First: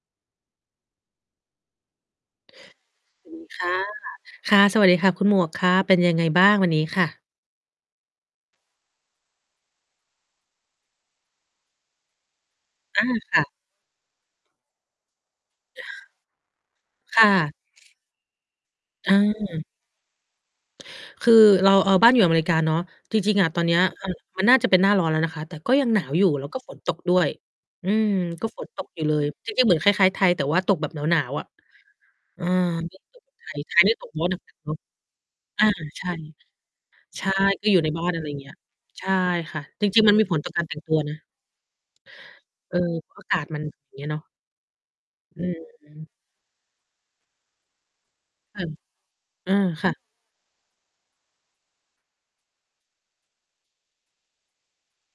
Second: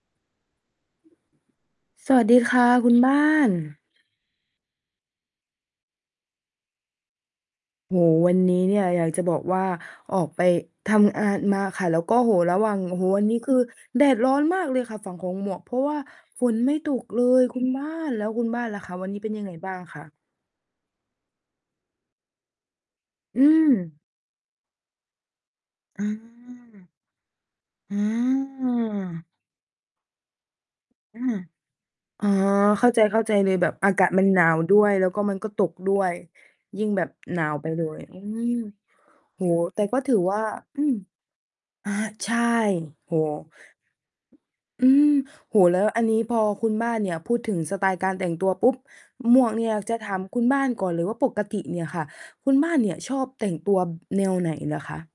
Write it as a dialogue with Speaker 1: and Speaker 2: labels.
Speaker 1: สวัสดีค่ะ คุณบ้า
Speaker 2: ดี
Speaker 1: น
Speaker 2: ค่ะ ค่ะ สวัสดีค่ะคุณหมวก ค่ะ เป็นยังไงบ้างวันนี้ค่ะ?
Speaker 1: โอ้โฮ วันนี้เนี่ยอยากจะบอกว่า ออกไปทำอานมาค่ะ แล้วก็ โอ้โฮ ระหว่าง โอ้
Speaker 2: อ
Speaker 1: โ
Speaker 2: า
Speaker 1: ฮ วันน
Speaker 2: ค
Speaker 1: ี้
Speaker 2: ่
Speaker 1: ค
Speaker 2: ะ
Speaker 1: ือแดดร้อนมากเลยค่ะฝั่งของหมวก เพราะว่าฝนไม่ตกเ
Speaker 2: ค
Speaker 1: ล
Speaker 2: ่ะ
Speaker 1: ยคุณบ้าน แล้วคุณบ้านล่ะคะ วัน
Speaker 2: อ
Speaker 1: นี้เป็นยังไง
Speaker 2: า
Speaker 1: บ้างคะ?
Speaker 2: คือเรา เอ่อ บ้านอยู่อเมริกาเนาะ จริง
Speaker 1: อ
Speaker 2: ๆ
Speaker 1: ื
Speaker 2: อะ ตอนเนี้ย
Speaker 1: ม
Speaker 2: มันน่าจะเป็นหน้าร้อนแล้วนะคะ แต่ก็ยังหน
Speaker 1: อ
Speaker 2: าวอยู่ แล้วก็ฝน
Speaker 1: า
Speaker 2: ตกด้วย อื
Speaker 1: อ
Speaker 2: ม ก็ฝนตกอยู่เล
Speaker 1: า
Speaker 2: ย จริง ๆ เหมือนคล้าย ๆ ไทย แต่ว่าตกแบบหน
Speaker 1: อ
Speaker 2: า
Speaker 1: า
Speaker 2: ว ๆ อะ
Speaker 1: อา
Speaker 2: เออ
Speaker 1: เข้า
Speaker 2: ไม่
Speaker 1: ใจ
Speaker 2: เหมือนไ
Speaker 1: ๆ
Speaker 2: ท
Speaker 1: เลย
Speaker 2: ย
Speaker 1: แบ
Speaker 2: ไท
Speaker 1: บ
Speaker 2: ย
Speaker 1: อ
Speaker 2: นี
Speaker 1: า
Speaker 2: ่
Speaker 1: ก
Speaker 2: ต
Speaker 1: าศ
Speaker 2: ก
Speaker 1: ม
Speaker 2: ร
Speaker 1: ั
Speaker 2: ้อ
Speaker 1: น
Speaker 2: นหน
Speaker 1: หนา
Speaker 2: ัก
Speaker 1: ว
Speaker 2: ๆ เนา
Speaker 1: ด้
Speaker 2: ะ
Speaker 1: วย แล้วก็มันก็ต
Speaker 2: อา
Speaker 1: กด้
Speaker 2: ใช
Speaker 1: ว
Speaker 2: ่
Speaker 1: ย ยิ่งแบบ
Speaker 2: ใช่
Speaker 1: หนาว
Speaker 2: ก
Speaker 1: ไป
Speaker 2: ็อยู
Speaker 1: เ
Speaker 2: ่
Speaker 1: ล
Speaker 2: ใน
Speaker 1: ย
Speaker 2: บ้าน
Speaker 1: อ
Speaker 2: อ
Speaker 1: ื
Speaker 2: ะไรเงี
Speaker 1: ม
Speaker 2: ้ย ใช่
Speaker 1: โอ้โ
Speaker 2: ค
Speaker 1: ฮ
Speaker 2: ่ะ
Speaker 1: แต่
Speaker 2: จร
Speaker 1: ก็
Speaker 2: ิง ๆ
Speaker 1: ถ
Speaker 2: มั
Speaker 1: ื
Speaker 2: น
Speaker 1: อ
Speaker 2: มีผ
Speaker 1: ว่
Speaker 2: ล
Speaker 1: า
Speaker 2: ต่อการแต่
Speaker 1: อ
Speaker 2: ง
Speaker 1: ื
Speaker 2: ตั
Speaker 1: ม
Speaker 2: วนะ
Speaker 1: อา ใช่
Speaker 2: เออ
Speaker 1: โ
Speaker 2: เ
Speaker 1: อ
Speaker 2: พ
Speaker 1: ้
Speaker 2: ราะ อ
Speaker 1: โ
Speaker 2: ากาศ
Speaker 1: ฮ
Speaker 2: มัน อย่างเงี้ยเนาะ
Speaker 1: อืม
Speaker 2: อื
Speaker 1: โอ้โฮ แล้วอั
Speaker 2: ม
Speaker 1: นนี้พอคุณบ้านเนี่ยพูดถึงสไตล์การแต่งตัว
Speaker 2: อื
Speaker 1: ป
Speaker 2: ม
Speaker 1: ุ๊บ หม
Speaker 2: เ
Speaker 1: ว
Speaker 2: อ
Speaker 1: ก
Speaker 2: อ
Speaker 1: เนี่ย
Speaker 2: ค่
Speaker 1: จ
Speaker 2: ะ
Speaker 1: ะถามคุณบ้าน ก่อนหรือว่าปกติเนี่ยค่ะ คุณบ้านเนี่ยชอบแต่งตัว บ แนวไหนเหรอคะ?